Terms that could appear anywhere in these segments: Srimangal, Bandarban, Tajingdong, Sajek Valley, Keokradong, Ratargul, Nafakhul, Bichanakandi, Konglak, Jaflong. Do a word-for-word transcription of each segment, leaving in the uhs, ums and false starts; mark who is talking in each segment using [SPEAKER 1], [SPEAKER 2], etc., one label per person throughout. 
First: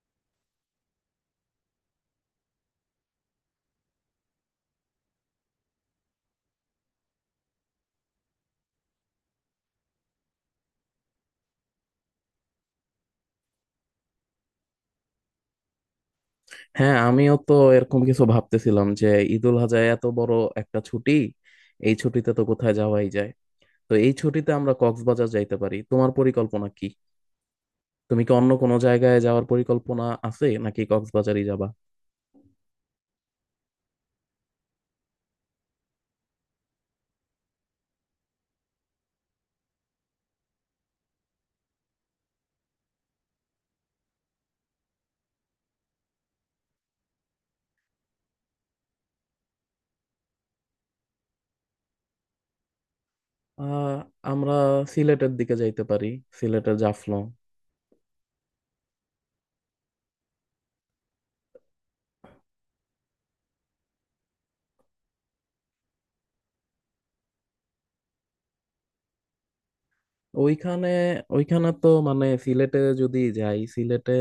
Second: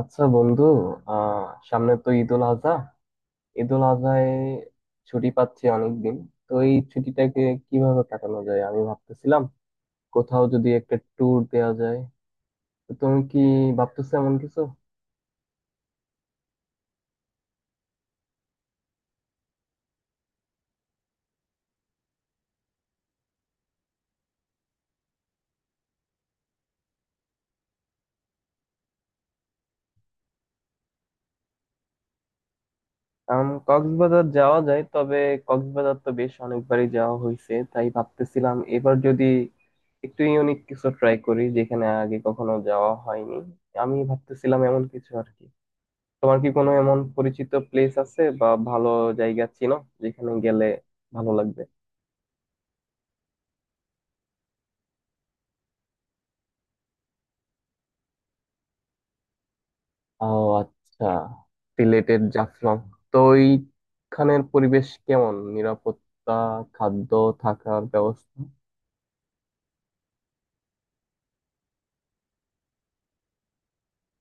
[SPEAKER 1] আচ্ছা বন্ধু। আহ সামনে তো ঈদুল আজহা। ঈদুল আজহায় ছুটি পাচ্ছি অনেকদিন। তো এই ছুটিটাকে কিভাবে কাটানো যায় আমি ভাবতেছিলাম, কোথাও যদি একটা ট্যুর দেওয়া যায়। তো তুমি কি ভাবতেছো এমন কিছু?
[SPEAKER 2] হ্যাঁ, আমিও তো এরকম কিছু ভাবতেছিলাম যে ঈদুল আজহা এত বড় একটা ছুটি। এই ছুটিতে তো কোথায় যাওয়াই যায়। তো এই ছুটিতে আমরা কক্সবাজার যাইতে পারি। তোমার পরিকল্পনা কি? তুমি কি অন্য কোনো জায়গায় যাওয়ার পরিকল্পনা আছে নাকি কক্সবাজারই যাবা?
[SPEAKER 1] আম, কক্সবাজার যাওয়া যায়, তবে কক্সবাজার তো বেশ অনেকবারই যাওয়া হয়েছে, তাই ভাবতেছিলাম এবার যদি একটু ইউনিক কিছু ট্রাই করি, যেখানে আগে কখনো যাওয়া হয়নি। আমি ভাবতেছিলাম এমন কিছু আর কি। তোমার কি কোনো এমন পরিচিত প্লেস আছে বা ভালো জায়গা চিনো, যেখানে গেলে ভালো লাগবে?
[SPEAKER 2] আহ আমরা সিলেটের দিকে যাইতে পারি, সিলেটের জাফলং।
[SPEAKER 1] ও আচ্ছা, সিলেটের জাফলং। তো ওইখানের পরিবেশ কেমন, নিরাপত্তা, খাদ্য, থাকার ব্যবস্থা?
[SPEAKER 2] ওইখানে ওইখানে তো মানে সিলেটে যদি যাই, সিলেটে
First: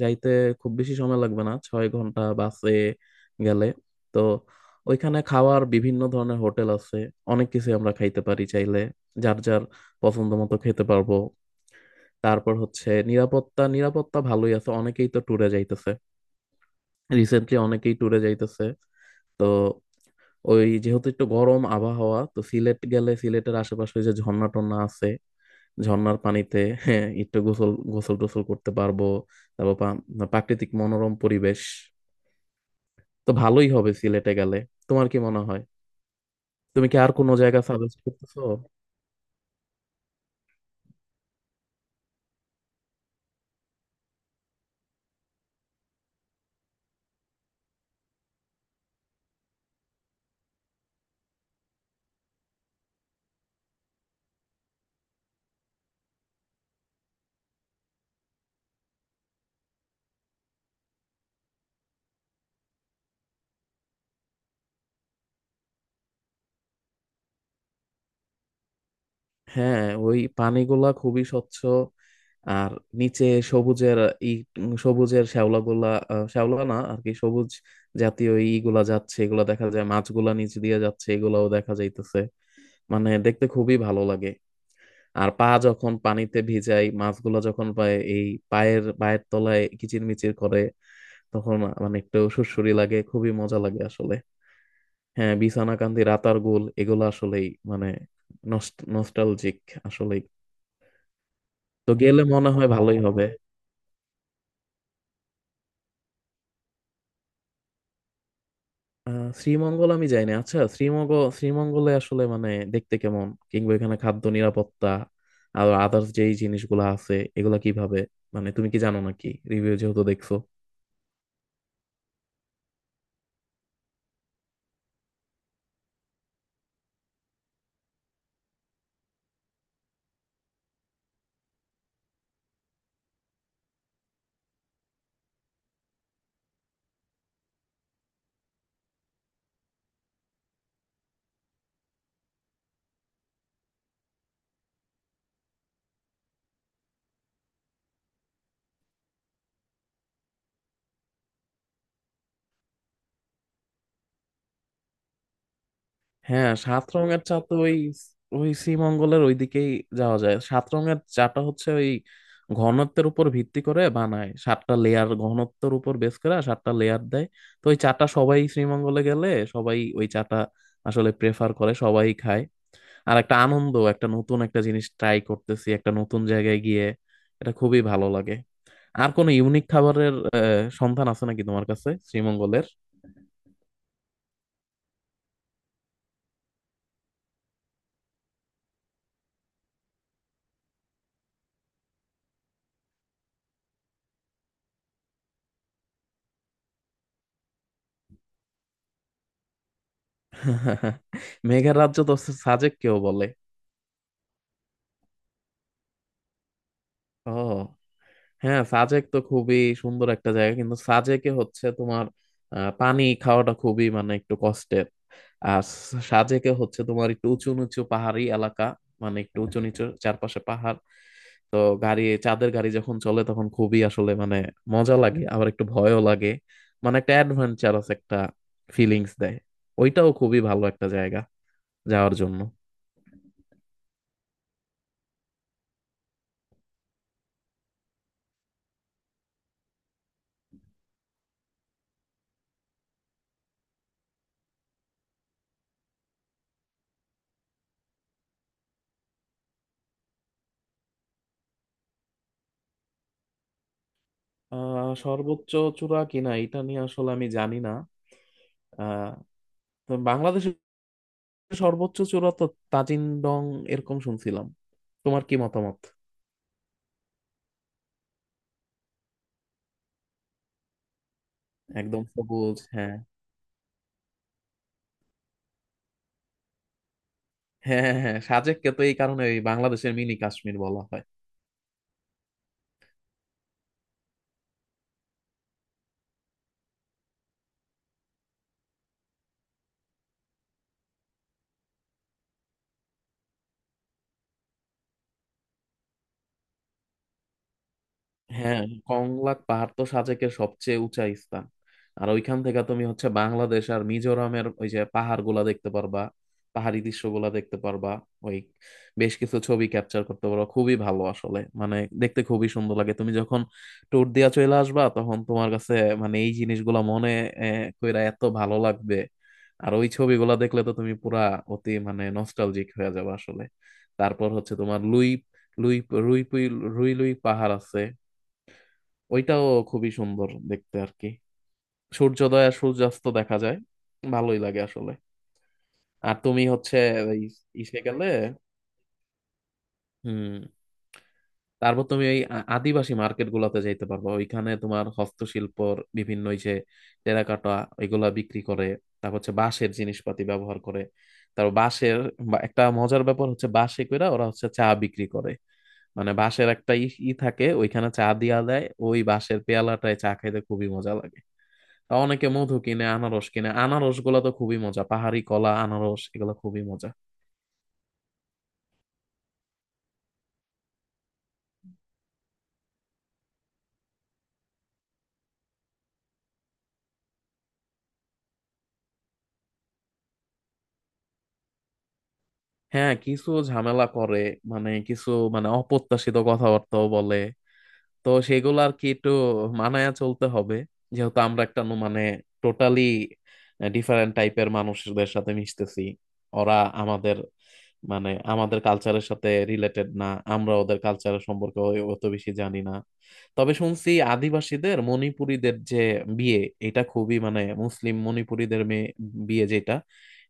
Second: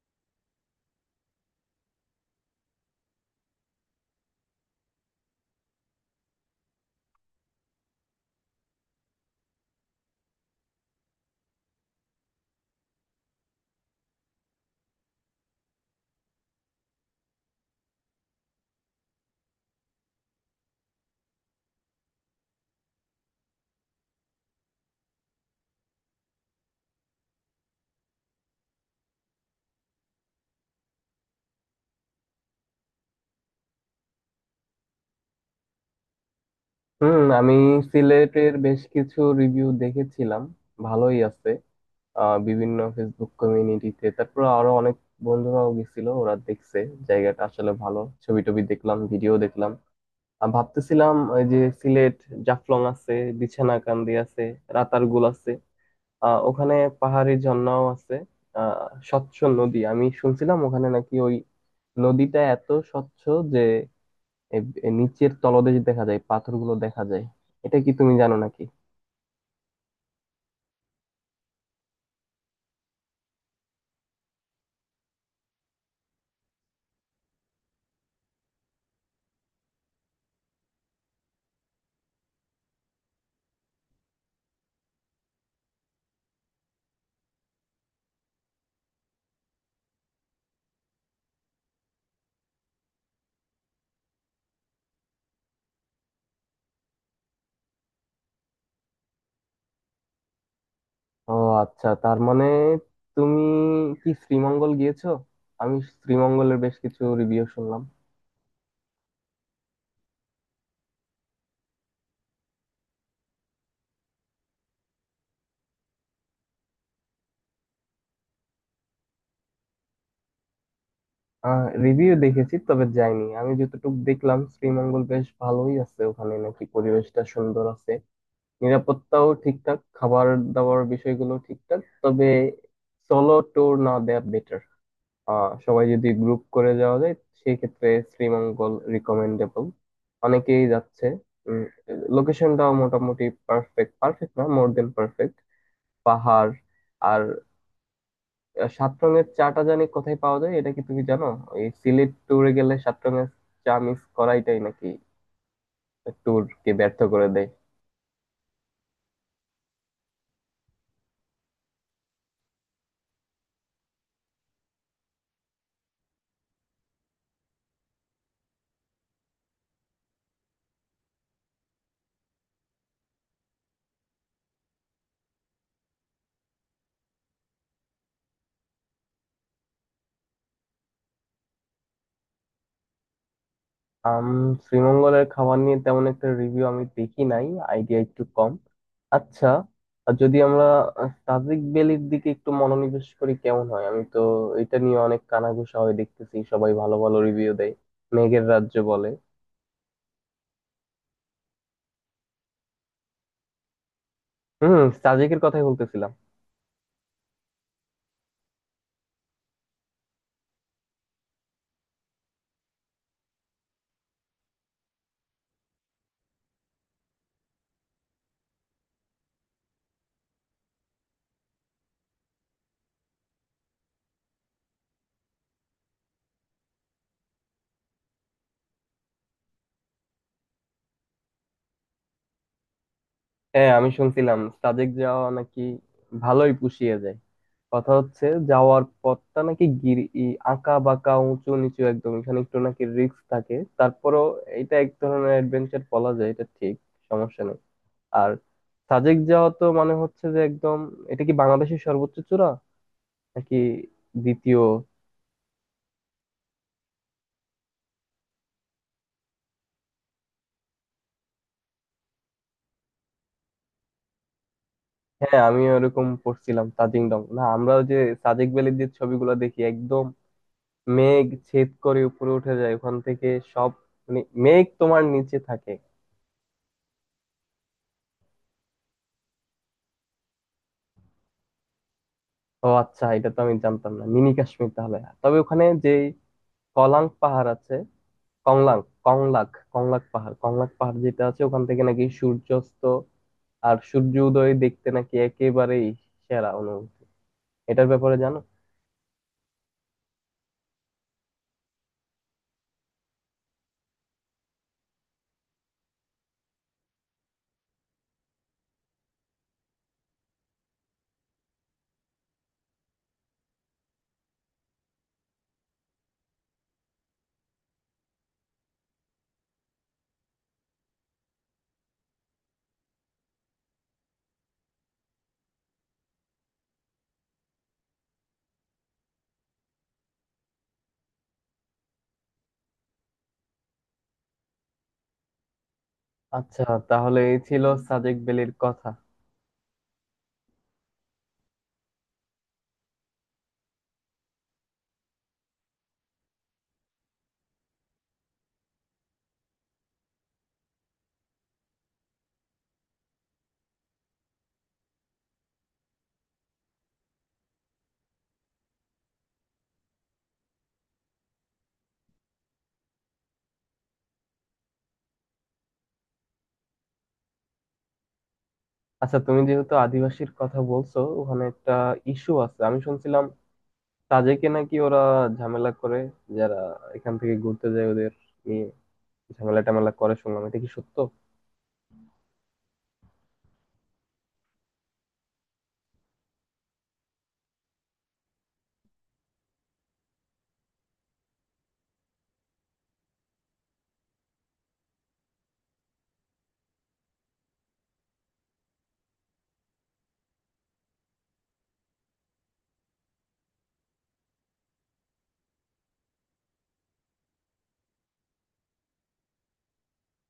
[SPEAKER 2] যাইতে খুব বেশি সময় লাগবে না, ছয় ঘন্টা বাসে গেলে। তো ওইখানে খাওয়ার বিভিন্ন ধরনের হোটেল আছে, অনেক কিছু আমরা খাইতে পারি। চাইলে যার যার পছন্দ মতো খেতে পারবো। তারপর হচ্ছে নিরাপত্তা। নিরাপত্তা ভালোই আছে, অনেকেই তো ট্যুরে যাইতেছে, রিসেন্টলি অনেকেই ট্যুরে যাইতেছে। তো ওই, যেহেতু একটু গরম আবহাওয়া, তো সিলেট গেলে সিলেটের আশেপাশে যে ঝর্ণা টর্ণা আছে, ঝর্ণার পানিতে, হ্যাঁ, একটু গোসল গোসল টোসল করতে পারবো। তারপর পা- প্রাকৃতিক মনোরম পরিবেশ, তো ভালোই হবে সিলেটে গেলে। তোমার কি মনে হয়? তুমি কি আর
[SPEAKER 1] হুম,
[SPEAKER 2] কোনো
[SPEAKER 1] আমি
[SPEAKER 2] জায়গা সাজেস্ট করতেছো?
[SPEAKER 1] সিলেটের বেশ কিছু রিভিউ দেখেছিলাম, ভালোই আছে। আহ বিভিন্ন ফেসবুক কমিউনিটিতে, তারপর আরো অনেক বন্ধুরাও গেছিল, ওরা দেখছে জায়গাটা আসলে ভালো। ছবি টবি দেখলাম, ভিডিও দেখলাম। আর ভাবতেছিলাম, ওই যে সিলেট, জাফলং আছে, বিছানাকান্দি আছে, রাতারগুল আছে, আহ ওখানে পাহাড়ি ঝর্ণাও আছে। আহ স্বচ্ছ নদী আমি শুনছিলাম ওখানে, নাকি ওই নদীটা এত স্বচ্ছ যে এ- এ নিচের তলদেশ দেখা যায়, পাথরগুলো দেখা যায়। এটা কি তুমি জানো নাকি?
[SPEAKER 2] হ্যাঁ, ওই পানিগুলা খুবই স্বচ্ছ। আর নিচে সবুজের ই উম, সবুজের শ্যাওলাগুলা, আহ, শ্যাওলা না আর কি, সবুজ জাতীয় ইগুলা যাচ্ছে, এগুলা দেখা যায়, মাছগুলা নিচ দিয়ে যাচ্ছে, এগুলাও দেখা যাইতেছে। মানে দেখতে খুবই ভালো লাগে। আর পা যখন পানিতে ভিজাই, মাছগুলো যখন পায় এই পায়ের পায়ের তলায় কিচিরমিচির করে, তখন মানে একটু সুড়সুড়ি লাগে, খুবই মজা লাগে আসলে। হ্যাঁ, বিছানাকান্দি, রাতার গোল, এগুলো আসলেই মানে নস্টালজিক আসলেই।
[SPEAKER 1] ও আচ্ছা,
[SPEAKER 2] তো
[SPEAKER 1] তার
[SPEAKER 2] গেলে
[SPEAKER 1] মানে
[SPEAKER 2] মনে হয় ভালোই হবে।
[SPEAKER 1] তুমি কি শ্রীমঙ্গল গিয়েছো? আমি শ্রীমঙ্গলের বেশ কিছু রিভিউ শুনলাম।
[SPEAKER 2] আহ শ্রীমঙ্গল আমি যাইনি। আচ্ছা, শ্রীমঙ্গল, শ্রীমঙ্গলে আসলে মানে দেখতে কেমন, কিংবা এখানে খাদ্য, নিরাপত্তা আর আদার্স যেই জিনিসগুলো আছে, এগুলা কিভাবে, মানে তুমি কি জানো নাকি? রিভিউ যেহেতু দেখছো।
[SPEAKER 1] আহ রিভিউ দেখেছি, তবে যাইনি। আমি যতটুকু দেখলাম, শ্রীমঙ্গল বেশ ভালোই আছে, ওখানে নাকি পরিবেশটা সুন্দর আছে, নিরাপত্তাও ঠিকঠাক, খাবার দাবার বিষয়গুলো ঠিকঠাক। তবে সোলো ট্যুর না দেয়া বেটার। আহ সবাই যদি গ্রুপ করে যাওয়া যায়, সেই ক্ষেত্রে শ্রীমঙ্গল রিকমেন্ডেবল, অনেকেই যাচ্ছে। উম লোকেশনটাও মোটামুটি পারফেক্ট, পারফেক্ট না, মোর দেন পারফেক্ট। পাহাড়, আর আহ, সাত রঙের চাটা জানি কোথায় পাওয়া যায়, এটা কি তুমি জানো? এই সিলেট ট্যুরে গেলে সাত রঙের চা মিস করাইটাই নাকি ট্যুর
[SPEAKER 2] হ্যাঁ,
[SPEAKER 1] কে
[SPEAKER 2] সাত
[SPEAKER 1] ব্যর্থ
[SPEAKER 2] রঙের
[SPEAKER 1] করে
[SPEAKER 2] চা
[SPEAKER 1] দেয়।
[SPEAKER 2] তো ওই ওই শ্রীমঙ্গলের ওইদিকেই যাওয়া যায়। সাত রঙের চাটা হচ্ছে ওই ঘনত্বের উপর ভিত্তি করে বানায় সাতটা লেয়ার, ঘনত্বের উপর বেস করে আর সাতটা লেয়ার দেয়। তো ওই চাটা সবাই শ্রীমঙ্গলে গেলে, সবাই ওই চাটা আসলে প্রেফার করে, সবাই খায়। আর একটা আনন্দ, একটা নতুন একটা জিনিস ট্রাই করতেছি একটা নতুন জায়গায় গিয়ে, এটা খুবই ভালো লাগে। আর কোনো ইউনিক খাবারের আহ, সন্ধান আছে নাকি তোমার কাছে শ্রীমঙ্গলের?
[SPEAKER 1] আম শ্রীমঙ্গলের খাবার নিয়ে তেমন একটা রিভিউ আমি দেখি নাই, আইডিয়া একটু কম। আচ্ছা, আর যদি আমরা আহ, সাজেক ভ্যালির দিকে একটু মনোনিবেশ করি, কেমন হয়? আমি তো এটা নিয়ে অনেক কানাঘুষা হয় দেখতেছি, সবাই ভালো ভালো রিভিউ দেয়, মেঘের রাজ্য বলে।
[SPEAKER 2] মেঘের রাজ্য তো সাজেক কেউ বলে।
[SPEAKER 1] হুম, সাজেকের কথাই বলতেছিলাম।
[SPEAKER 2] ও, হ্যাঁ, সাজেক তো খুবই সুন্দর একটা জায়গা, কিন্তু সাজেকে হচ্ছে তোমার আহ, পানি খাওয়াটা খুবই মানে একটু কষ্টের। আর সাজেকে হচ্ছে তোমার একটু উঁচু নিচু পাহাড়ি এলাকা, মানে একটু উঁচু নিচু চারপাশে পাহাড়। তো গাড়ি চাঁদের গাড়ি যখন চলে তখন খুবই আসলে মানে মজা লাগে, আবার একটু ভয়ও লাগে। মানে একটা অ্যাডভেঞ্চারাস একটা ফিলিংস দেয়। ওইটাও খুবই ভালো একটা জায়গা যাওয়ার জন্য।
[SPEAKER 1] হ্যাঁ, আমি শুনছিলাম সাজেক যাওয়া নাকি ভালোই পুষিয়ে যায়। কথা হচ্ছে, যাওয়ার পথটা নাকি গিরি ই- আঁকা বাঁকা উঁচু নিচু, একদম এখানে একটু নাকি রিস্ক থাকে। তারপরও এটা এক ধরনের অ্যাডভেঞ্চার বলা যায়, এটা ঠিক, সমস্যা নেই। আর সাজেক যাওয়া তো মানে হচ্ছে যে একদম, এটা কি বাংলাদেশের সর্বোচ্চ চূড়া নাকি দ্বিতীয়?
[SPEAKER 2] আহ সর্বোচ্চ চূড়া কিনা এটা নিয়ে আসলে আমি জানি না। আহ তো বাংলাদেশে সর্বোচ্চ চূড়া তো তাজিন ডং, এরকম শুনছিলাম। তোমার কি
[SPEAKER 1] হ্যাঁ, আমি
[SPEAKER 2] মতামত?
[SPEAKER 1] ওরকম পড়ছিলাম তাজিংডং না। আমরা ওই যে সাজেক ভ্যালির যে ছবিগুলো দেখি, একদম মেঘ ছেদ করে
[SPEAKER 2] একদম
[SPEAKER 1] উপরে উঠে
[SPEAKER 2] সবুজ,
[SPEAKER 1] যায়, ওখান
[SPEAKER 2] হ্যাঁ।
[SPEAKER 1] থেকে সব, মানে মেঘ তোমার নিচে থাকে।
[SPEAKER 2] হ্যাঁ, হ্যাঁ, হ্যাঁ, সাজেককে তো এই কারণে ওই বাংলাদেশের মিনি কাশ্মীর বলা হয়।
[SPEAKER 1] ও আচ্ছা, এটা তো আমি জানতাম না, মিনি কাশ্মীর তাহলে। তবে ওখানে যে কলাং পাহাড় আছে কংলাং কংলাক কংলাক পাহাড় কংলাক পাহাড় যেটা আছে, ওখান থেকে নাকি সূর্যাস্ত আর সূর্য উদয় দেখতে নাকি একেবারেই সেরা অনুভূতি। এটার ব্যাপারে জানো?
[SPEAKER 2] হ্যাঁ, কংলাক পাহাড় তো সাজেকের সবচেয়ে উঁচা স্থান। আর ওইখান থেকে তুমি হচ্ছে বাংলাদেশ আর মিজোরামের ওই যে পাহাড় গুলা দেখতে পারবা, পাহাড়ি দৃশ্যগুলা দেখতে পারবা। ওই বেশ কিছু ছবি ক্যাপচার করতে পারবা, খুবই ভালো আসলে মানে দেখতে খুবই সুন্দর লাগে। তুমি যখন ট্যুর দিয়া চলে আসবা, তখন তোমার কাছে মানে এই জিনিসগুলা মনে আহ, কইরা এত ভালো লাগবে। আর ওই ছবিগুলা দেখলে তো তুমি পুরা অতি মানে নস্টালজিক হয়ে যাবে আসলে। তারপর হচ্ছে তোমার লুই লুই রুই পুই- রুই লুই পাহাড় আছে। ওইটাও খুবই সুন্দর দেখতে আর কি। সূর্যোদয় আর সূর্যাস্ত দেখা যায়, ভালোই লাগে আসলে। আর তুমি
[SPEAKER 1] আচ্ছা,
[SPEAKER 2] হচ্ছে ওই
[SPEAKER 1] তাহলে এই ছিল
[SPEAKER 2] ইসে গেলে।
[SPEAKER 1] সাজেক ভ্যালির কথা।
[SPEAKER 2] হুম। তারপর তুমি ওই আ- আদিবাসী মার্কেট গুলাতে যাইতে পারবা। ওইখানে তোমার হস্তশিল্পর বিভিন্ন ওই যে টেরাকোটা, এগুলা বিক্রি করে। তারপর হচ্ছে বাঁশের জিনিসপাতি ব্যবহার করে। তারপর বাঁশের বা একটা মজার ব্যাপার হচ্ছে, বাঁশে কইরা ওরা হচ্ছে চা বিক্রি করে। মানে বাঁশের একটা ই ই থাকে, ওইখানে চা দিয়া দেয়। ওই বাঁশের পেয়ালাটায় চা খাইতে খুবই মজা লাগে। অনেকে মধু কিনে, আনারস কিনে। আনারস গুলা তো খুবই মজা, পাহাড়ি কলা, আনারস, এগুলা খুবই মজা।
[SPEAKER 1] আচ্ছা, তুমি যেহেতু আদিবাসীর কথা বলছো, ওখানে একটা ইস্যু আছে, আমি শুনছিলাম তাজেকে নাকি ওরা ঝামেলা করে, যারা এখান থেকে ঘুরতে যায় ওদের নিয়ে ঝামেলা টামেলা করে, শুনলাম। এটা কি সত্য?
[SPEAKER 2] হ্যাঁ, কিছু ঝামেলা করে, মানে কিছু মানে অপ্রত্যাশিত কথাবার্তাও বলে। তো সেগুলো আর কি একটু মানায়া চলতে হবে, যেহেতু আমরা একটা ন- মানে টোটালি ডিফারেন্ট টাইপের মানুষদের সাথে মিশতেছি। ওরা আমাদের মানে আমাদের কালচারের সাথে রিলেটেড না। আমরা ওদের কালচারের সম্পর্কে অ- অত বেশি জানি না। তবে শুনছি আদিবাসীদের মণিপুরীদের যে বিয়ে, এটা খুবই মানে মুসলিম মণিপুরীদের মেয়ে বিয়ে যেটা,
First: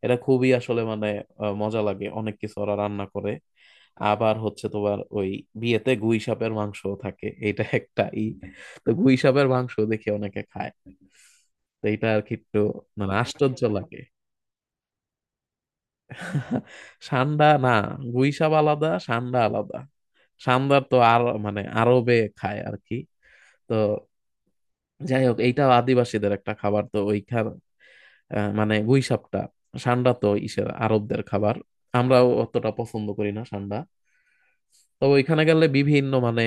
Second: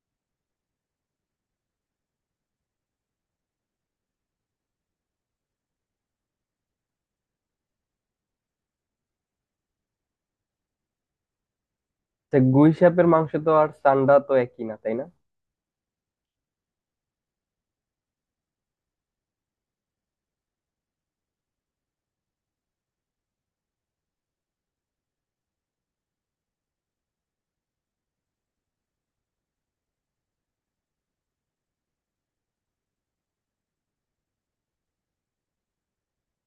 [SPEAKER 2] এটা খুবই আসলে মানে আহ, মজা লাগে। অনেক কিছু ওরা রান্না করে। আবার হচ্ছে তোমার ওই বিয়েতে গুই সাপের মাংসও থাকে, এটা একটা ই তো গুই সাপের মাংস দেখে অনেকে খায়। তো এটা আর কি
[SPEAKER 1] তা
[SPEAKER 2] একটু
[SPEAKER 1] গুই সাপের
[SPEAKER 2] মানে
[SPEAKER 1] মাংস তো
[SPEAKER 2] আশ্চর্য
[SPEAKER 1] আর
[SPEAKER 2] লাগে।
[SPEAKER 1] চান্ডা তো একই না, তাই না?
[SPEAKER 2] সান্ডা না, গুই সাপ আলাদা, সান্ডা আলাদা। সান্দার তো আর মানে আরবে খায় আর কি। তো যাই হোক, এইটা আদিবাসীদের একটা খাবার, তো ওইখান আহ, মানে গুই সাপটা। সান্ডা তো ইসের আরবদের খাবার। আমরাও অতটা পছন্দ করি না সান্ডা। তবে ওইখানে গেলে বিভিন্ন মানে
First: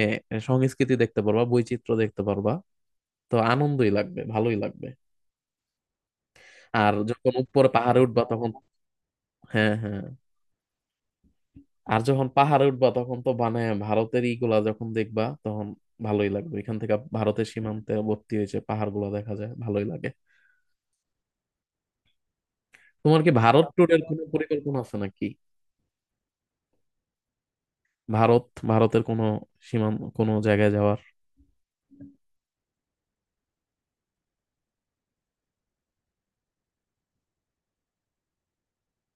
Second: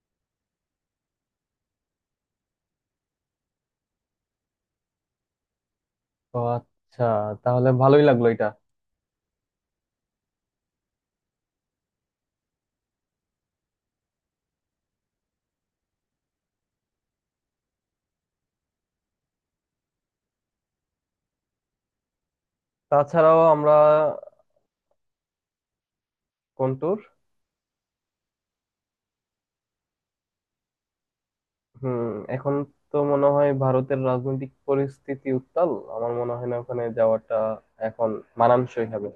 [SPEAKER 2] সংস্কৃতি দেখতে পারবা, বৈচিত্র্য দেখতে পারবা। তো আনন্দই লাগবে, ভালোই লাগবে।
[SPEAKER 1] ও
[SPEAKER 2] আর
[SPEAKER 1] আচ্ছা,
[SPEAKER 2] যখন
[SPEAKER 1] তাহলে
[SPEAKER 2] উপরে পাহাড়ে
[SPEAKER 1] ভালোই
[SPEAKER 2] উঠবা
[SPEAKER 1] লাগলো এটা।
[SPEAKER 2] তখন, হ্যাঁ, হ্যাঁ, আর যখন পাহাড়ে উঠবা তখন তো মানে ভারতের ইগুলা যখন দেখবা তখন ভালোই লাগবে। এখান থেকে ভারতের সীমান্তে ভর্তি হয়েছে, পাহাড়গুলো দেখা যায়, ভালোই লাগে। তোমার কি
[SPEAKER 1] তাছাড়াও আমরা
[SPEAKER 2] ভারত ট্যুরের কোনো পরিকল্পনা আছে নাকি?
[SPEAKER 1] কোন tour?
[SPEAKER 2] ভারত ভারতের কোনো সীমান্ত কোনো জায়গায় যাওয়ার?
[SPEAKER 1] হুম, এখন তো মনে হয় ভারতের রাজনৈতিক পরিস্থিতি উত্তাল, আমার মনে হয় না ওখানে যাওয়াটা এখন মানানসই হবে।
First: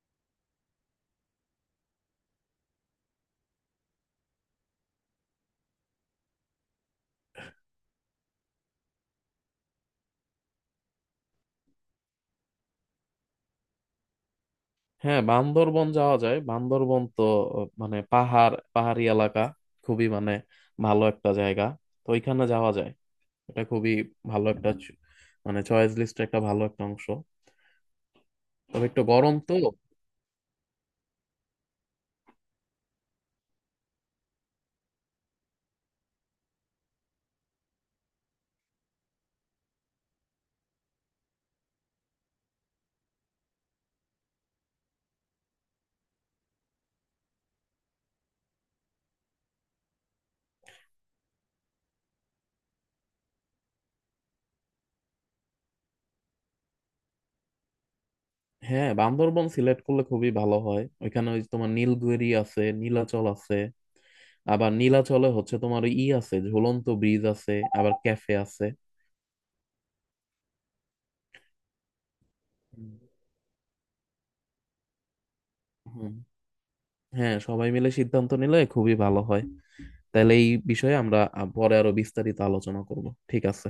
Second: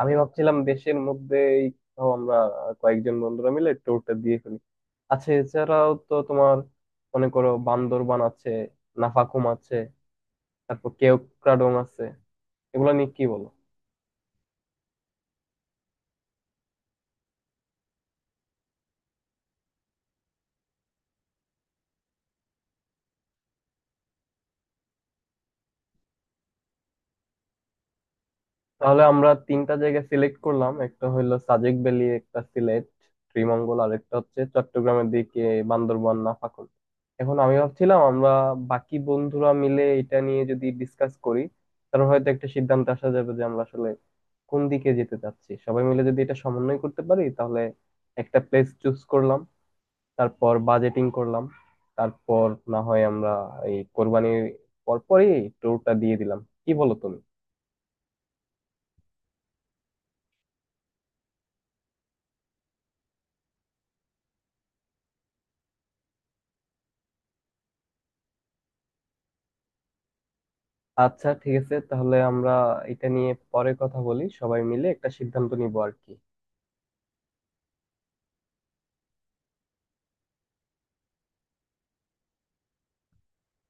[SPEAKER 1] আমি ভাবছিলাম দেশের মধ্যেই কোথাও আমরা কয়েকজন বন্ধুরা মিলে ট্যুরটা দিয়ে ফেলি। আচ্ছা, এছাড়াও তো তোমার, মনে করো, বান্দরবান আছে, নাফাকুম আছে, তারপর কেওক্রাডং আছে, এগুলো নিয়ে কি বলো?
[SPEAKER 2] হ্যাঁ, বান্দরবন যাওয়া যায়। বান্দরবন তো মানে পাহাড় পাহাড়ি এলাকা, খুবই মানে ভালো একটা জায়গা। তো ওইখানে যাওয়া যায়। এটা খুবই ভালো একটা চ- মানে চয়েস লিস্টের একটা ভালো একটা অংশ। তবে
[SPEAKER 1] তাহলে
[SPEAKER 2] একটু
[SPEAKER 1] আমরা
[SPEAKER 2] গরম তো।
[SPEAKER 1] তিনটা জায়গা সিলেক্ট করলাম, একটা হইলো সাজেক ভ্যালি, একটা সিলেট শ্রীমঙ্গল, আর একটা হচ্ছে চট্টগ্রামের দিকে বান্দরবান নাফাখুল। এখন আমি ভাবছিলাম আমরা বাকি বন্ধুরা মিলে এটা নিয়ে যদি ডিসকাস করি, তাহলে হয়তো একটা সিদ্ধান্তে আসা যাবে যে আমরা আসলে কোন দিকে যেতে চাচ্ছি। সবাই মিলে যদি এটা সমন্বয় করতে পারি, তাহলে একটা প্লেস চুজ করলাম, তারপর বাজেটিং করলাম, তারপর না হয় আমরা এই কোরবানির পরপরই ট্যুরটা দিয়ে দিলাম। কি বলো তুমি?
[SPEAKER 2] হ্যাঁ, বান্দরবন সিলেক্ট করলে খুবই ভালো হয়। ওইখানে ওই যে তোমার নীলগিরি আছে, নীলাচল আছে। আবার নীলাচলে হচ্ছে তোমার ওই ই আছে, ঝুলন্ত ব্রিজ আছে, আবার ক্যাফে আছে।
[SPEAKER 1] আচ্ছা, ঠিক আছে, তাহলে আমরা
[SPEAKER 2] হুম।
[SPEAKER 1] এটা নিয়ে পরে কথা বলি, সবাই মিলে একটা সিদ্ধান্ত নিবো আর কি।
[SPEAKER 2] হুম। হ্যাঁ, সবাই মিলে সিদ্ধান্ত নিলে খুবই ভালো হয়। তাহলে এই বিষয়ে আমরা আ- পরে আরো বিস্তারিত আলোচনা করব। ঠিক আছে।